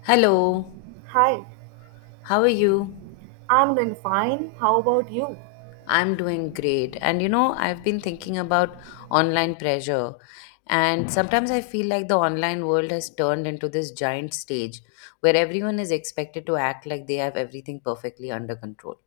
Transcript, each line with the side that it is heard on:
left: Hello,
right: Hi,
left: how are you?
right: I'm doing fine. How about you?
left: I'm doing great. And you know, I've been thinking about online pressure. And sometimes I feel like the online world has turned into this giant stage where everyone is expected to act like they have everything perfectly under control.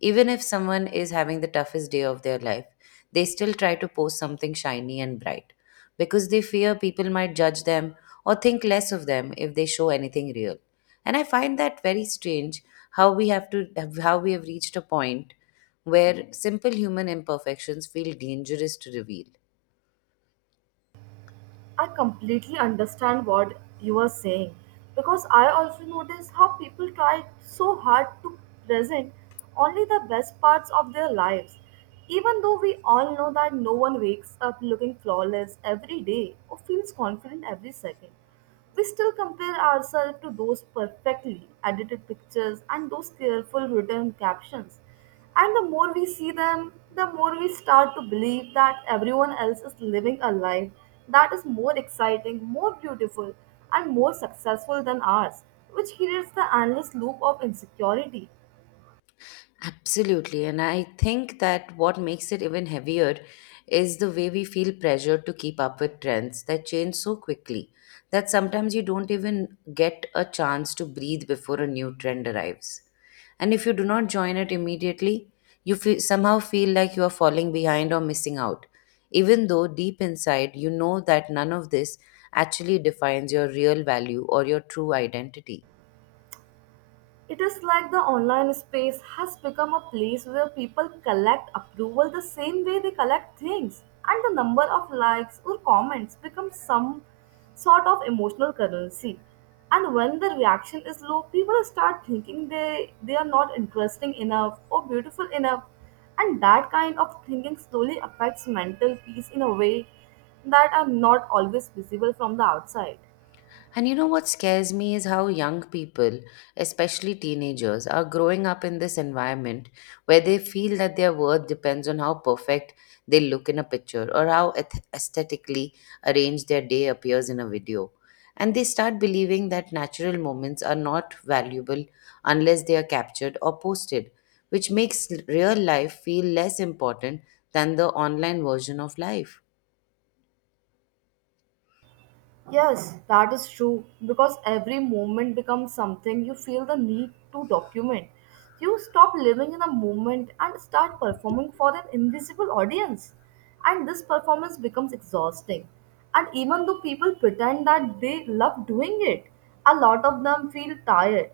left: Even if someone is having the toughest day of their life, they still try to post something shiny and bright because they fear people might judge them or think less of them if they show anything real. And I find that very strange how we have reached a point where simple human imperfections feel dangerous to reveal.
right: I completely understand what you are saying because I also notice how people try so hard to present only the best parts of their lives. Even though we all know that no one wakes up looking flawless every day or feels confident every second, we still compare ourselves to those perfectly edited pictures and those careful written captions. And the more we see them, the more we start to believe that everyone else is living a life that is more exciting, more beautiful, and more successful than ours, which creates the endless loop of insecurity.
left: Absolutely. And I think that what makes it even heavier is the way we feel pressured to keep up with trends that change so quickly that sometimes you don't even get a chance to breathe before a new trend arrives. And if you do not join it immediately, you feel, somehow feel like you are falling behind or missing out, even though deep inside you know that none of this actually defines your real value or your true identity.
right: It is like the online space has become a place where people collect approval the same way they collect things, and the number of likes or comments becomes some sort of emotional currency. And when the reaction is low, people start thinking they are not interesting enough or beautiful enough. And that kind of thinking slowly affects mental peace in a way that are not always visible from the outside.
left: And you know what scares me is how young people, especially teenagers, are growing up in this environment where they feel that their worth depends on how perfect they look in a picture or how aesthetically arranged their day appears in a video. And they start believing that natural moments are not valuable unless they are captured or posted, which makes real life feel less important than the online version of life.
right: Yes, that is true because every moment becomes something you feel the need to document. You stop living in the moment and start performing for an invisible audience. And this performance becomes exhausting. And even though people pretend that they love doing it, a lot of them feel tired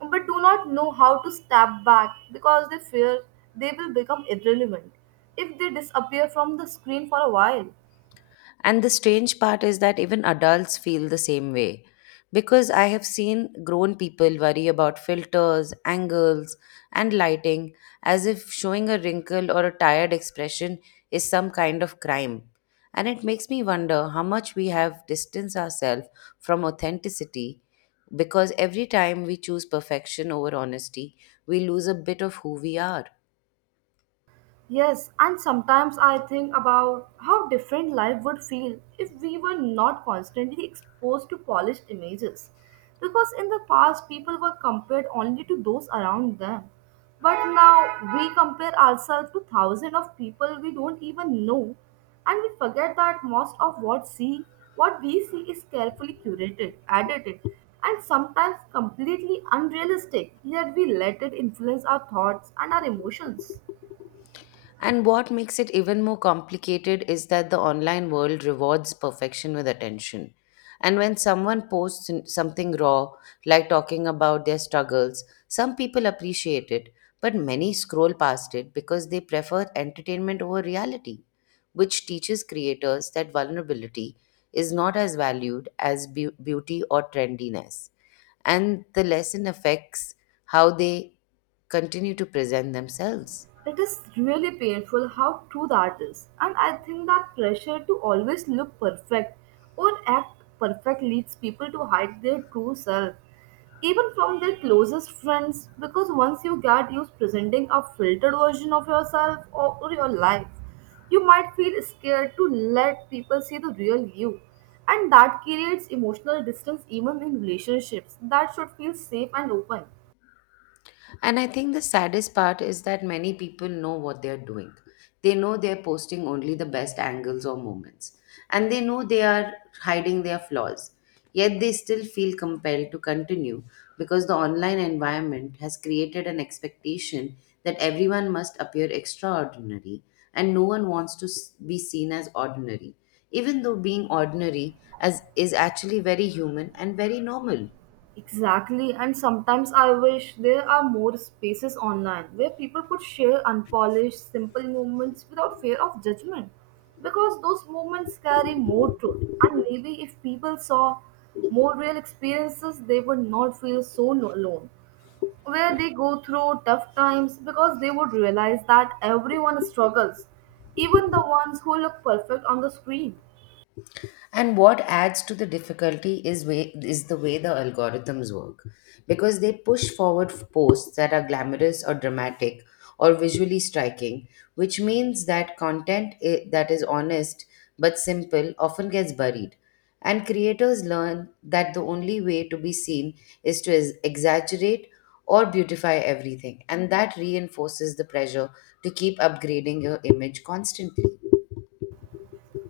right: but do not know how to step back because they fear they will become irrelevant if they disappear from the screen for a while.
left: And the strange part is that even adults feel the same way. Because I have seen grown people worry about filters, angles, and lighting as if showing a wrinkle or a tired expression is some kind of crime. And it makes me wonder how much we have distanced ourselves from authenticity because every time we choose perfection over honesty, we lose a bit of who we are.
right: Yes, and sometimes I think about how different life would feel if we were not constantly exposed to polished images. Because in the past, people were compared only to those around them. But now we compare ourselves to thousands of people we don't even know, and we forget that most of what we see is carefully curated, edited, and sometimes completely unrealistic. Yet we let it influence our thoughts and our emotions.
left: And what makes it even more complicated is that the online world rewards perfection with attention. And when someone posts something raw, like talking about their struggles, some people appreciate it, but many scroll past it because they prefer entertainment over reality, which teaches creators that vulnerability is not as valued as beauty or trendiness. And the lesson affects how they continue to present themselves.
right: It is really painful how true that is, and I think that pressure to always look perfect or act perfect leads people to hide their true self, even from their closest friends, because once you get used presenting a filtered version of yourself or your life, you might feel scared to let people see the real you. And that creates emotional distance even in relationships that should feel safe and open.
left: And I think the saddest part is that many people know what they're doing. They know they're posting only the best angles or moments. And they know they are hiding their flaws. Yet they still feel compelled to continue because the online environment has created an expectation that everyone must appear extraordinary and no one wants to be seen as ordinary, even though being ordinary is actually very human and very normal.
right: Exactly, and sometimes I wish there are more spaces online where people could share unpolished, simple moments without fear of judgment because those moments carry more truth. And maybe if people saw more real experiences, they would not feel so alone. Where they go through tough times because they would realize that everyone struggles, even the ones who look perfect on the screen.
left: And what adds to the difficulty is way is the way the algorithms work, because they push forward posts that are glamorous or dramatic or visually striking, which means that content that is honest but simple often gets buried. And creators learn that the only way to be seen is to exaggerate or beautify everything, and that reinforces the pressure to keep upgrading your image constantly.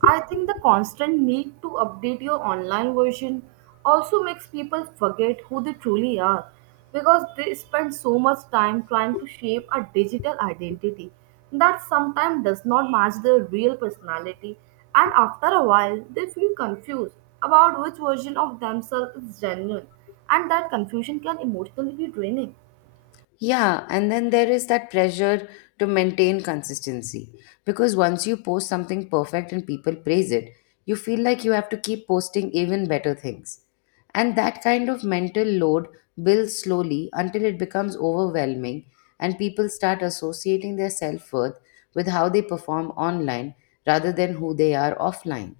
right: I think the constant need to update your online version also makes people forget who they truly are because they spend so much time trying to shape a digital identity that sometimes does not match their real personality, and after a while they feel confused about which version of themselves is genuine, and that confusion can emotionally be draining.
left: Yeah, and then there is that pressure to maintain consistency because once you post something perfect and people praise it, you feel like you have to keep posting even better things. And that kind of mental load builds slowly until it becomes overwhelming and people start associating their self worth with how they perform online rather than who they are offline.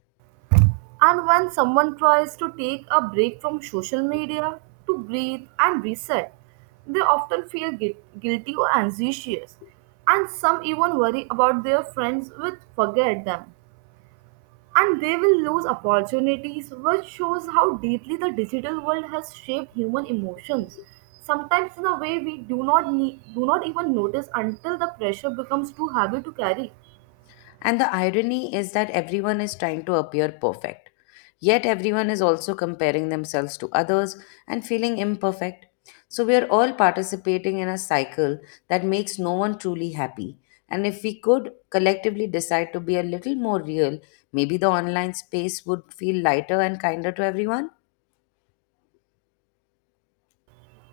right: And when someone tries to take a break from social media to breathe and reset, they often feel guilty or anxious. And some even worry about their friends which forget them. And they will lose opportunities, which shows how deeply the digital world has shaped human emotions. Sometimes in a way we do not need, do not even notice until the pressure becomes too heavy to carry.
left: And the irony is that everyone is trying to appear perfect. Yet everyone is also comparing themselves to others and feeling imperfect. So we are all participating in a cycle that makes no one truly happy. And if we could collectively decide to be a little more real, maybe the online space would feel lighter and kinder to everyone.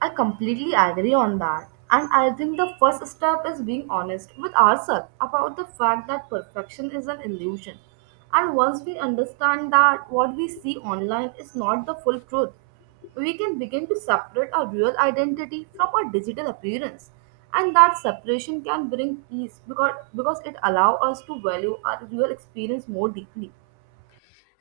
right: I completely agree on that. And I think the first step is being honest with ourselves about the fact that perfection is an illusion. And once we understand that what we see online is not the full truth, we can begin to separate our real identity from our digital appearance. And that separation can bring peace because it allows us to value our real experience more deeply.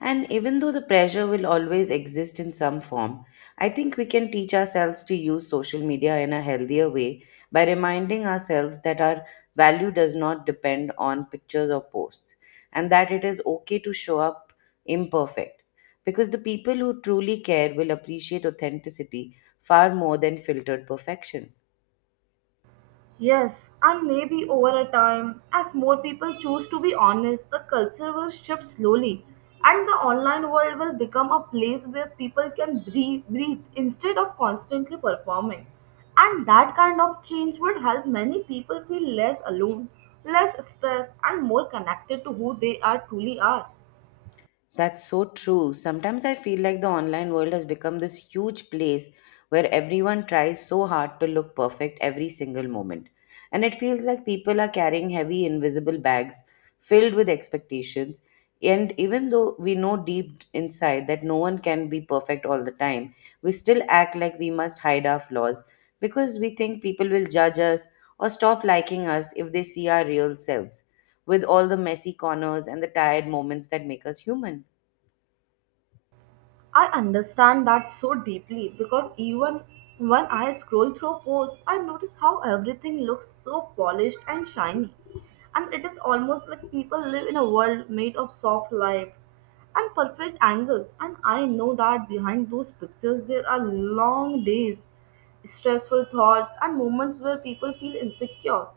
left: And even though the pressure will always exist in some form, I think we can teach ourselves to use social media in a healthier way by reminding ourselves that our value does not depend on pictures or posts and that it is okay to show up imperfect. Because the people who truly care will appreciate authenticity far more than filtered perfection.
right: Yes, and maybe over a time, as more people choose to be honest, the culture will shift slowly, and the online world will become a place where people can breathe instead of constantly performing. And that kind of change would help many people feel less alone, less stressed, and more connected to who they are truly are.
left: That's so true. Sometimes I feel like the online world has become this huge place where everyone tries so hard to look perfect every single moment. And it feels like people are carrying heavy, invisible bags filled with expectations. And even though we know deep inside that no one can be perfect all the time, we still act like we must hide our flaws because we think people will judge us or stop liking us if they see our real selves, with all the messy corners and the tired moments that make us human.
right: I understand that so deeply because even when I scroll through posts, I notice how everything looks so polished and shiny. And it is almost like people live in a world made of soft light and perfect angles. And I know that behind those pictures, there are long days, stressful thoughts, and moments where people feel insecure.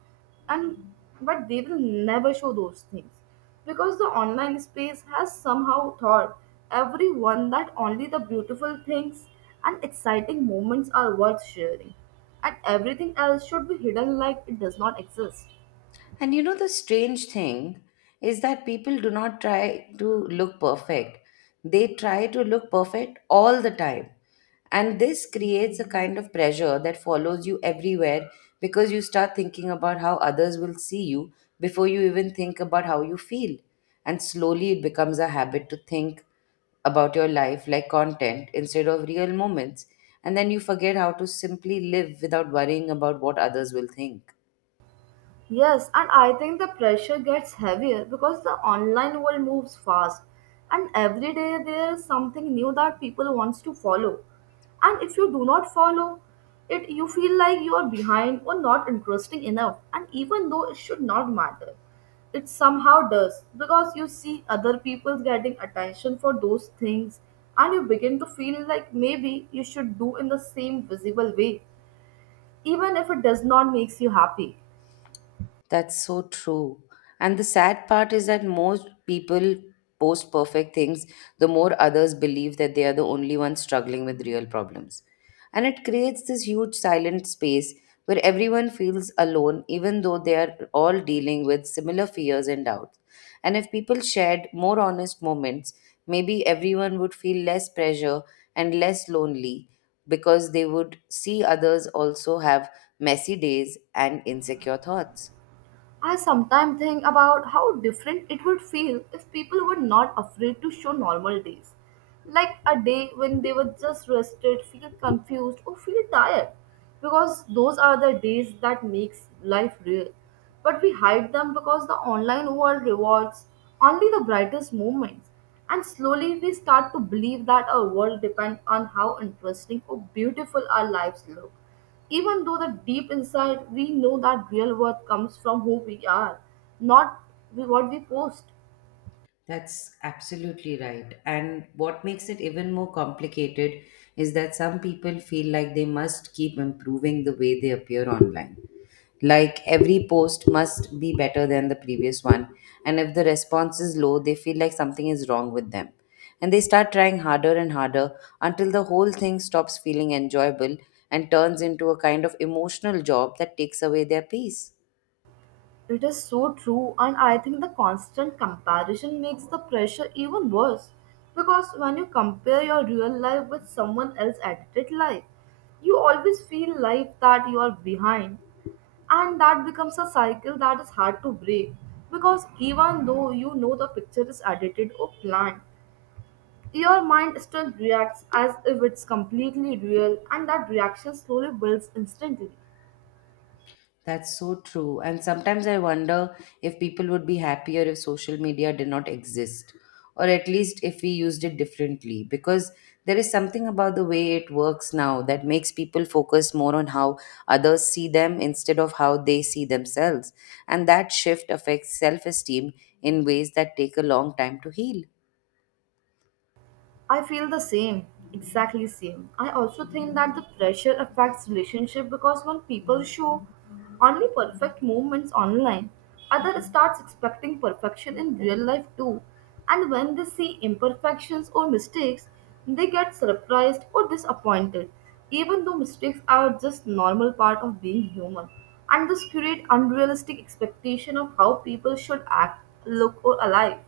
right: And but they will never show those things because the online space has somehow taught everyone that only the beautiful things and exciting moments are worth sharing, and everything else should be hidden like it does not exist.
left: And you know, the strange thing is that people do not try to look perfect. They try to look perfect all the time. And this creates a kind of pressure that follows you everywhere because you start thinking about how others will see you before you even think about how you feel. And slowly it becomes a habit to think about your life like content instead of real moments. And then you forget how to simply live without worrying about what others will think.
right: Yes, and I think the pressure gets heavier because the online world moves fast, and every day there is something new that people wants to follow. And if you do not follow it, you feel like you are behind or not interesting enough. And even though it should not matter, it somehow does because you see other people getting attention for those things, and you begin to feel like maybe you should do in the same visible way even if it does not makes you happy.
left: That's so true. And the sad part is that most people post perfect things, the more others believe that they are the only ones struggling with real problems. And it creates this huge silent space where everyone feels alone, even though they are all dealing with similar fears and doubts. And if people shared more honest moments, maybe everyone would feel less pressure and less lonely because they would see others also have messy days and insecure thoughts.
right: I sometimes think about how different it would feel if people were not afraid to show normal days. Like a day when they were just rested, feel confused, or feel tired. Because those are the days that makes life real. But we hide them because the online world rewards only the brightest moments. And slowly we start to believe that our world depends on how interesting or beautiful our lives look. Even though the deep inside we know that real worth comes from who we are, not what we post.
left: That's absolutely right. And what makes it even more complicated is that some people feel like they must keep improving the way they appear online. Like every post must be better than the previous one. And if the response is low, they feel like something is wrong with them. And they start trying harder and harder until the whole thing stops feeling enjoyable and turns into a kind of emotional job that takes away their peace.
right: It is so true, and I think the constant comparison makes the pressure even worse because when you compare your real life with someone else's edited life, you always feel like that you are behind, and that becomes a cycle that is hard to break because even though you know the picture is edited or planned, your mind still reacts as if it's completely real, and that reaction slowly builds instantly.
left: That's so true. And sometimes I wonder if people would be happier if social media did not exist, or at least if we used it differently, because there is something about the way it works now that makes people focus more on how others see them instead of how they see themselves. And that shift affects self esteem in ways that take a long time to heal.
right: I feel the same, exactly same. I also think that the pressure affects relationship because when people show only perfect moments online, other starts expecting perfection in real life too. And when they see imperfections or mistakes, they get surprised or disappointed, even though mistakes are just normal part of being human. And this create unrealistic expectation of how people should act, look or alive.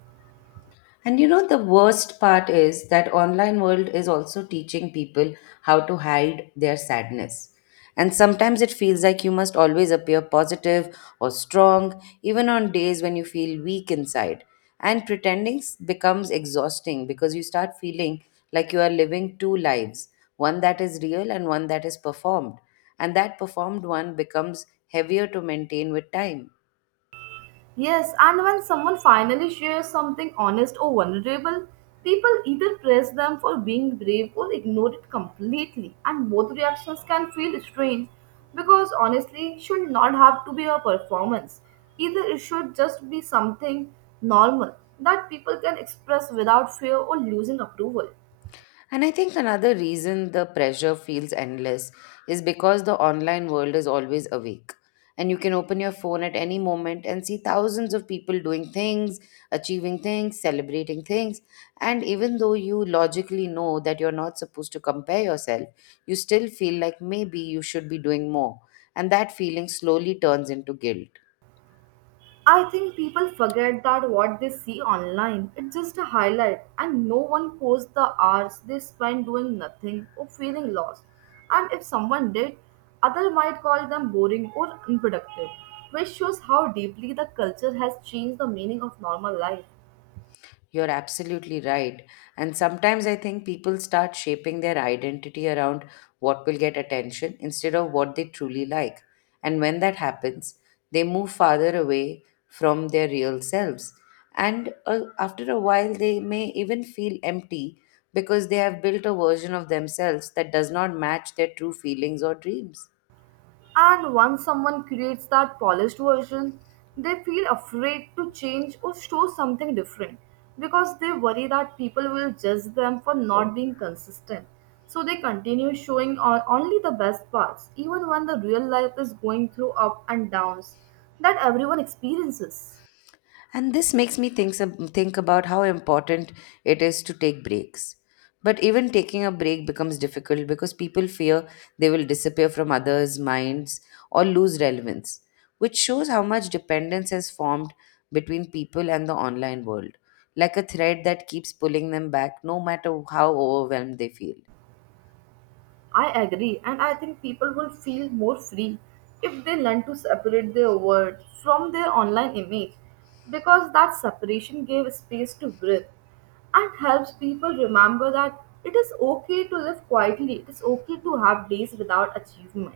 left: And you know, the worst part is that online world is also teaching people how to hide their sadness. And sometimes it feels like you must always appear positive or strong, even on days when you feel weak inside. And pretending becomes exhausting because you start feeling like you are living two lives, one that is real and one that is performed. And that performed one becomes heavier to maintain with time.
right: Yes, and when someone finally shares something honest or vulnerable, people either praise them for being brave or ignore it completely. And both reactions can feel strange because honestly should not have to be a performance. Either it should just be something normal that people can express without fear or losing approval.
left: And I think another reason the pressure feels endless is because the online world is always awake. And you can open your phone at any moment and see thousands of people doing things, achieving things, celebrating things. And even though you logically know that you're not supposed to compare yourself, you still feel like maybe you should be doing more. And that feeling slowly turns into guilt.
right: I think people forget that what they see online, it's just a highlight, and no one posts the hours they spend doing nothing or feeling lost. And if someone did, others might call them boring or unproductive, which shows how deeply the culture has changed the meaning of normal life.
left: You're absolutely right. And sometimes I think people start shaping their identity around what will get attention instead of what they truly like. And when that happens, they move farther away from their real selves. And after a while, they may even feel empty because they have built a version of themselves that does not match their true feelings or dreams.
right: And once someone creates that polished version, they feel afraid to change or show something different because they worry that people will judge them for not being consistent. So they continue showing on only the best parts, even when the real life is going through up and downs that everyone experiences.
left: And this makes me think about how important it is to take breaks. But even taking a break becomes difficult because people fear they will disappear from others' minds or lose relevance, which shows how much dependence has formed between people and the online world, like a thread that keeps pulling them back no matter how overwhelmed they feel.
right: I agree, and I think people will feel more free if they learn to separate their words from their online image because that separation gave space to breathe and helps people remember that it is okay to live quietly, it is okay to have days without achievement,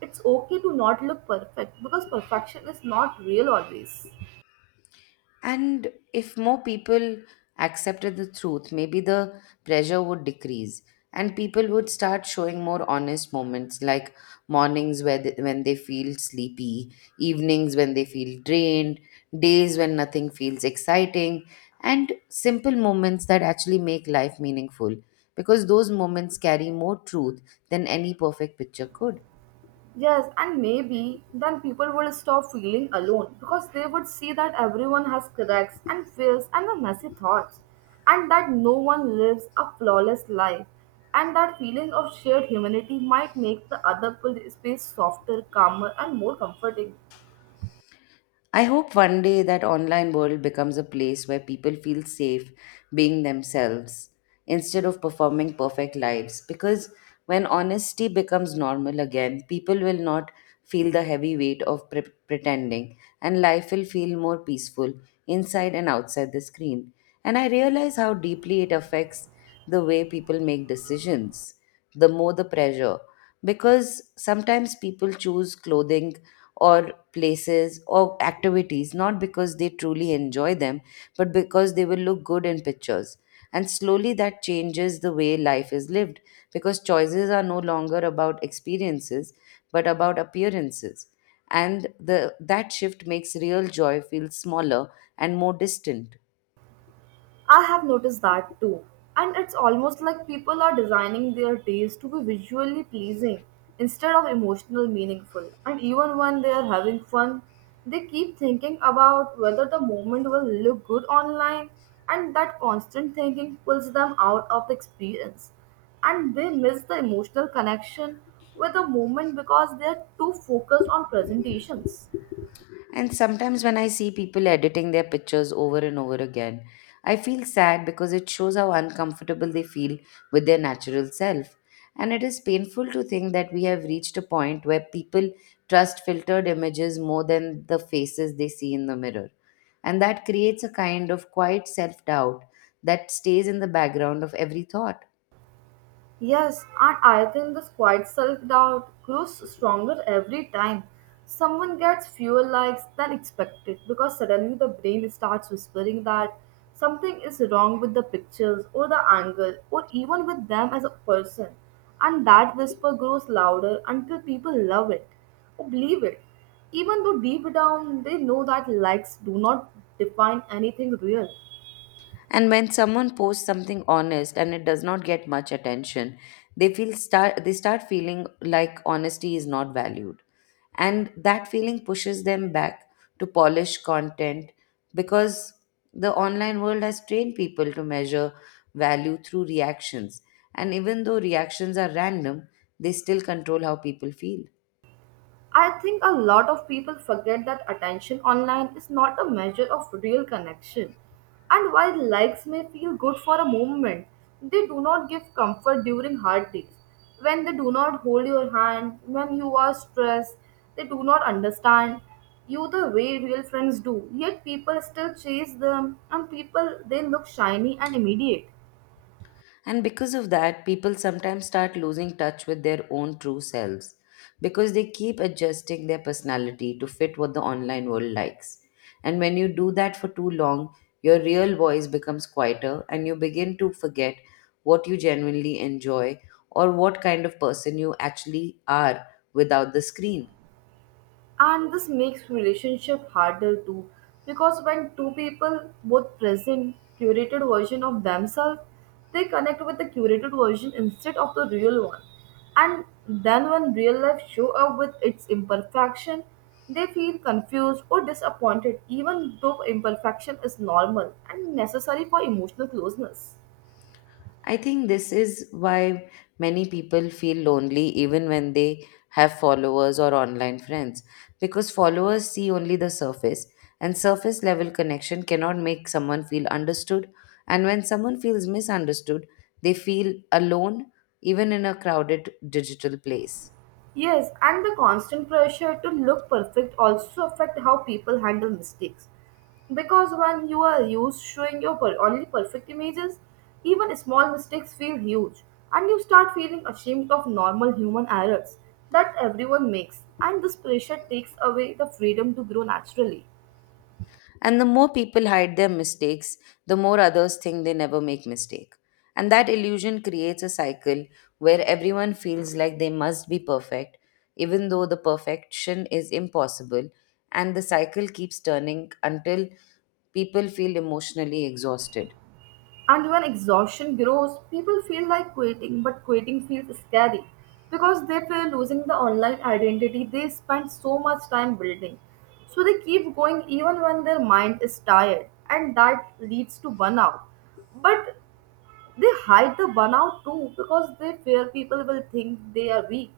right: it's okay to not look perfect because perfection is not real always.
left: And if more people accepted the truth, maybe the pressure would decrease and people would start showing more honest moments like mornings when they feel sleepy, evenings when they feel drained, days when nothing feels exciting, and simple moments that actually make life meaningful because those moments carry more truth than any perfect picture could.
right: Yes, and maybe then people would stop feeling alone because they would see that everyone has cracks and fears and the messy thoughts, and that no one lives a flawless life. And that feeling of shared humanity might make the other space softer, calmer, and more comforting.
left: I hope one day that online world becomes a place where people feel safe being themselves instead of performing perfect lives because when honesty becomes normal again people will not feel the heavy weight of pretending and life will feel more peaceful inside and outside the screen. And I realize how deeply it affects the way people make decisions, the more the pressure, because sometimes people choose clothing or places or activities not because they truly enjoy them but because they will look good in pictures. And slowly that changes the way life is lived because choices are no longer about experiences but about appearances. And the that shift makes real joy feel smaller and more distant.
right: I have noticed that too. And it's almost like people are designing their days to be visually pleasing instead of emotional meaningful. And even when they are having fun, they keep thinking about whether the moment will look good online, and that constant thinking pulls them out of the experience. And they miss the emotional connection with the moment because they are too focused on presentations.
left: And sometimes when I see people editing their pictures over and over again, I feel sad because it shows how uncomfortable they feel with their natural self. And it is painful to think that we have reached a point where people trust filtered images more than the faces they see in the mirror. And that creates a kind of quiet self doubt that stays in the background of every thought.
right: Yes, and I think this quiet self doubt grows stronger every time someone gets fewer likes than expected because suddenly the brain starts whispering that something is wrong with the pictures or the angle or even with them as a person. And that whisper grows louder until people love it or believe it, even though deep down they know that likes do not define anything real.
left: And when someone posts something honest and it does not get much attention, they start feeling like honesty is not valued. And that feeling pushes them back to polish content because the online world has trained people to measure value through reactions. And even though reactions are random, they still control how people feel.
right: I think a lot of people forget that attention online is not a measure of real connection. And while likes may feel good for a moment, they do not give comfort during hard days. When they do not hold your hand, when you are stressed, they do not understand you the way real friends do. Yet people still chase them, and people they look shiny and immediate.
left: And because of that, people sometimes start losing touch with their own true selves because they keep adjusting their personality to fit what the online world likes. And when you do that for too long, your real voice becomes quieter and you begin to forget what you genuinely enjoy or what kind of person you actually are without the screen.
right: And this makes relationship harder too, because when two people both present curated version of themselves they connect with the curated version instead of the real one, and then when real life show up with its imperfection they feel confused or disappointed, even though imperfection is normal and necessary for emotional closeness.
left: I think this is why many people feel lonely even when they have followers or online friends, because followers see only the surface, and surface level connection cannot make someone feel understood. And when someone feels misunderstood, they feel alone, even in a crowded digital place.
right: Yes, and the constant pressure to look perfect also affect how people handle mistakes. Because when you are used showing your only perfect images, even small mistakes feel huge, and you start feeling ashamed of normal human errors that everyone makes. And this pressure takes away the freedom to grow naturally.
left: And the more people hide their mistakes, the more others think they never make mistake. And that illusion creates a cycle where everyone feels like they must be perfect, even though the perfection is impossible. And the cycle keeps turning until people feel emotionally exhausted.
right: And when exhaustion grows, people feel like quitting, but quitting feels scary because they fear losing the online identity they spent so much time building. So they keep going even when their mind is tired, and that leads to burnout. But they hide the burnout too because they fear people will think they are weak.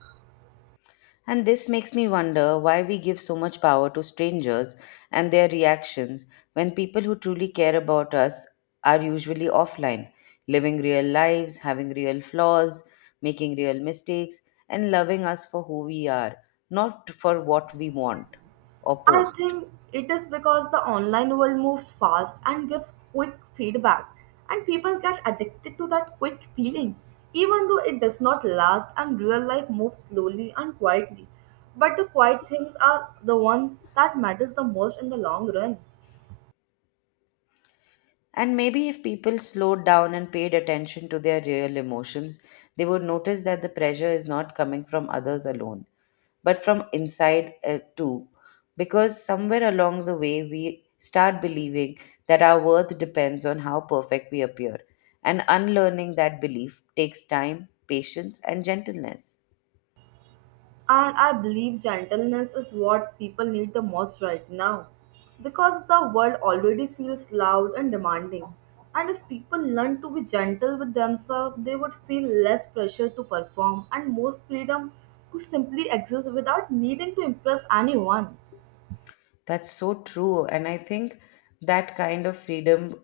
left: And this makes me wonder why we give so much power to strangers and their reactions when people who truly care about us are usually offline, living real lives, having real flaws, making real mistakes, and loving us for who we are, not for what we want or
right: I
left: post.
right: think it is because the online world moves fast and gives quick feedback, and people get addicted to that quick feeling, even though it does not last and real life moves slowly and quietly. But the quiet things are the ones that matters the most in the long run.
left: And maybe if people slowed down and paid attention to their real emotions, they would notice that the pressure is not coming from others alone, but from inside too. Because somewhere along the way, we start believing that our worth depends on how perfect we appear. And unlearning that belief takes time, patience, and gentleness.
right: And I believe gentleness is what people need the most right now because the world already feels loud and demanding. And if people learn to be gentle with themselves, they would feel less pressure to perform and more freedom to simply exist without needing to impress anyone.
left: That's so true. And I think that kind of freedom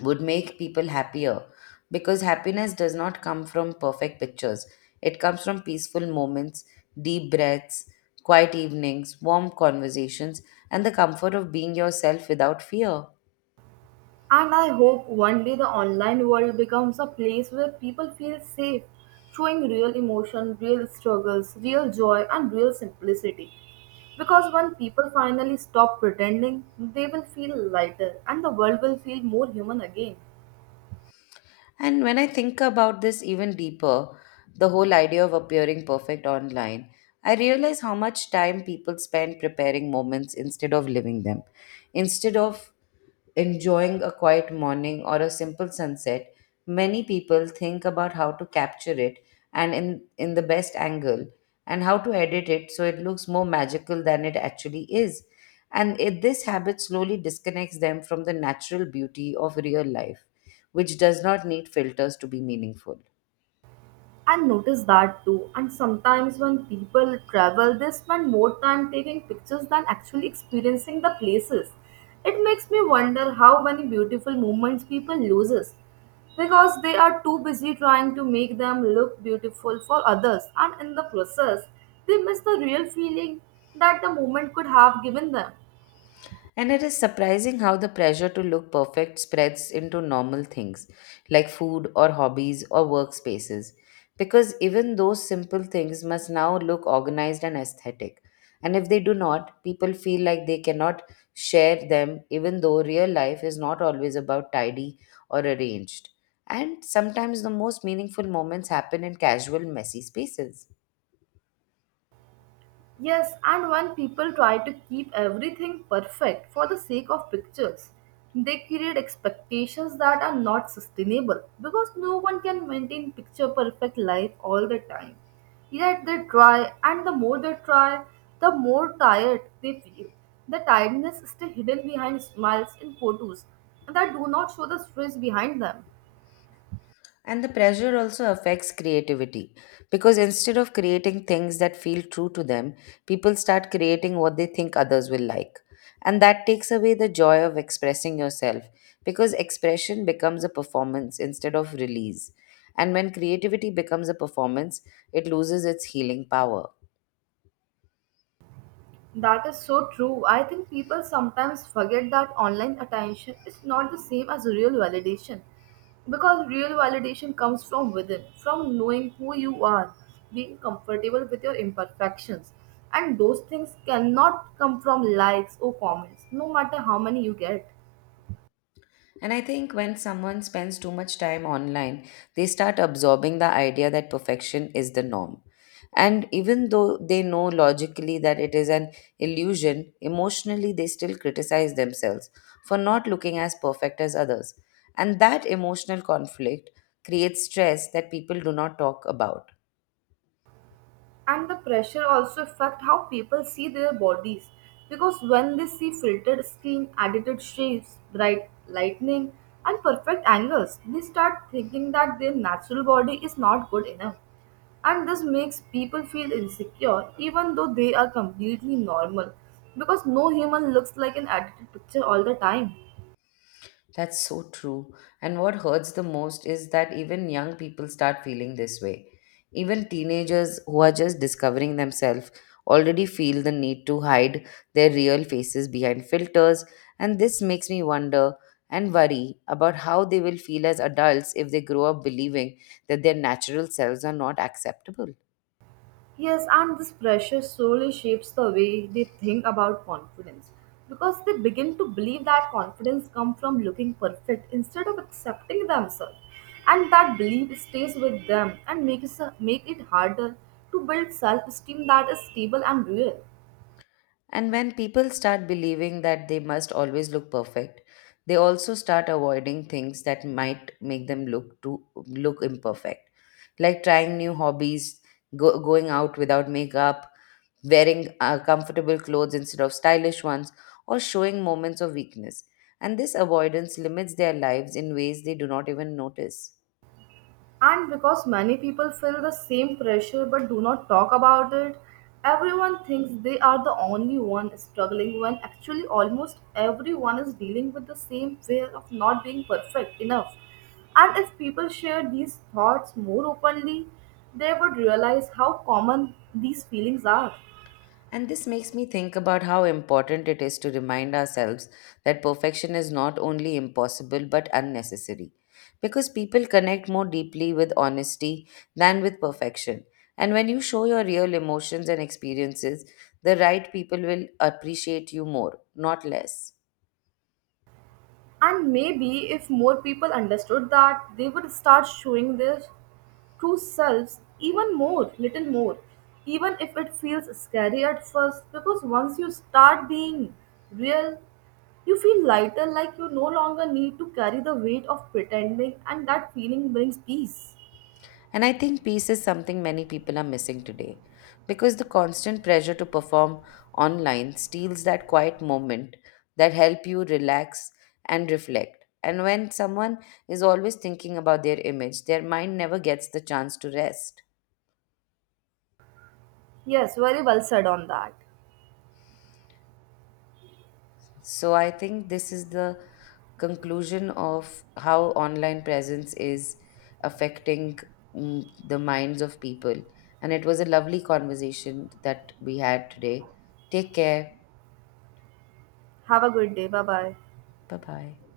left: would make people happier because happiness does not come from perfect pictures. It comes from peaceful moments, deep breaths, quiet evenings, warm conversations, and the comfort of being yourself without fear.
right: And I hope one day the online world becomes a place where people feel safe, showing real emotion, real struggles, real joy, and real simplicity. Because when people finally stop pretending, they will feel lighter and the world will feel more human again.
left: And when I think about this even deeper, the whole idea of appearing perfect online, I realize how much time people spend preparing moments instead of living them. Instead of enjoying a quiet morning or a simple sunset, many people think about how to capture it and in the best angle and how to edit it so it looks more magical than it actually is. And this habit slowly disconnects them from the natural beauty of real life which does not need filters to be meaningful.
right: I notice that too. And sometimes when people travel, they spend more time taking pictures than actually experiencing the places. It makes me wonder how many beautiful moments people loses because they are too busy trying to make them look beautiful for others, and in the process they miss the real feeling that the moment could have given them.
left: And it is surprising how the pressure to look perfect spreads into normal things like food or hobbies or workspaces. Because even those simple things must now look organized and aesthetic. And if they do not, people feel like they cannot share them, even though real life is not always about tidy or arranged. And sometimes the most meaningful moments happen in casual, messy spaces.
right: Yes, and when people try to keep everything perfect for the sake of pictures, they create expectations that are not sustainable because no one can maintain picture perfect life all the time. Yet they try, and the more they try, the more tired they feel. The tiredness is still hidden behind smiles in photos that do not show the stress behind them.
left: And the pressure also affects creativity because instead of creating things that feel true to them, people start creating what they think others will like. And that takes away the joy of expressing yourself because expression becomes a performance instead of release. And when creativity becomes a performance, it loses its healing power.
right: That is so true. I think people sometimes forget that online attention is not the same as real validation. Because real validation comes from within, from knowing who you are, being comfortable with your imperfections. And those things cannot come from likes or comments, no matter how many you get.
left: And I think when someone spends too much time online, they start absorbing the idea that perfection is the norm. And even though they know logically that it is an illusion, emotionally they still criticize themselves for not looking as perfect as others. And that emotional conflict creates stress that people do not talk about.
right: And the pressure also affect how people see their bodies, because when they see filtered skin, edited shapes, bright lightning, and perfect angles, they start thinking that their natural body is not good enough. And this makes people feel insecure, even though they are completely normal, because no human looks like an edited picture all the time.
left: That's so true. And what hurts the most is that even young people start feeling this way. Even teenagers who are just discovering themselves already feel the need to hide their real faces behind filters. And this makes me wonder and worry about how they will feel as adults if they grow up believing that their natural selves are not acceptable.
right: Yes, and this pressure slowly shapes the way they think about confidence because they begin to believe that confidence comes from looking perfect instead of accepting themselves. And that belief stays with them and makes make it harder to build self esteem that is stable and real.
left: And when people start believing that they must always look perfect, they also start avoiding things that might make them look too look imperfect, like trying new hobbies, going out without makeup, wearing comfortable clothes instead of stylish ones, or showing moments of weakness. And this avoidance limits their lives in ways they do not even notice.
right: And because many people feel the same pressure but do not talk about it, everyone thinks they are the only one struggling when actually almost everyone is dealing with the same fear of not being perfect enough. And if people shared these thoughts more openly, they would realize how common these feelings are.
left: And this makes me think about how important it is to remind ourselves that perfection is not only impossible but unnecessary. Because people connect more deeply with honesty than with perfection. And when you show your real emotions and experiences, the right people will appreciate you more, not less.
right: And maybe if more people understood that, they would start showing their true selves even more, little more. Even if it feels scary at first, because once you start being real, you feel lighter, like you no longer need to carry the weight of pretending, and that feeling brings peace.
left: And I think peace is something many people are missing today because the constant pressure to perform online steals that quiet moment that help you relax and reflect. And when someone is always thinking about their image, their mind never gets the chance to rest.
right: Yes, very well said on that.
left: So I think this is the conclusion of how online presence is affecting the minds of people. And it was a lovely conversation that we had today. Take care.
right: Have a good day. Bye bye.
left: Bye bye.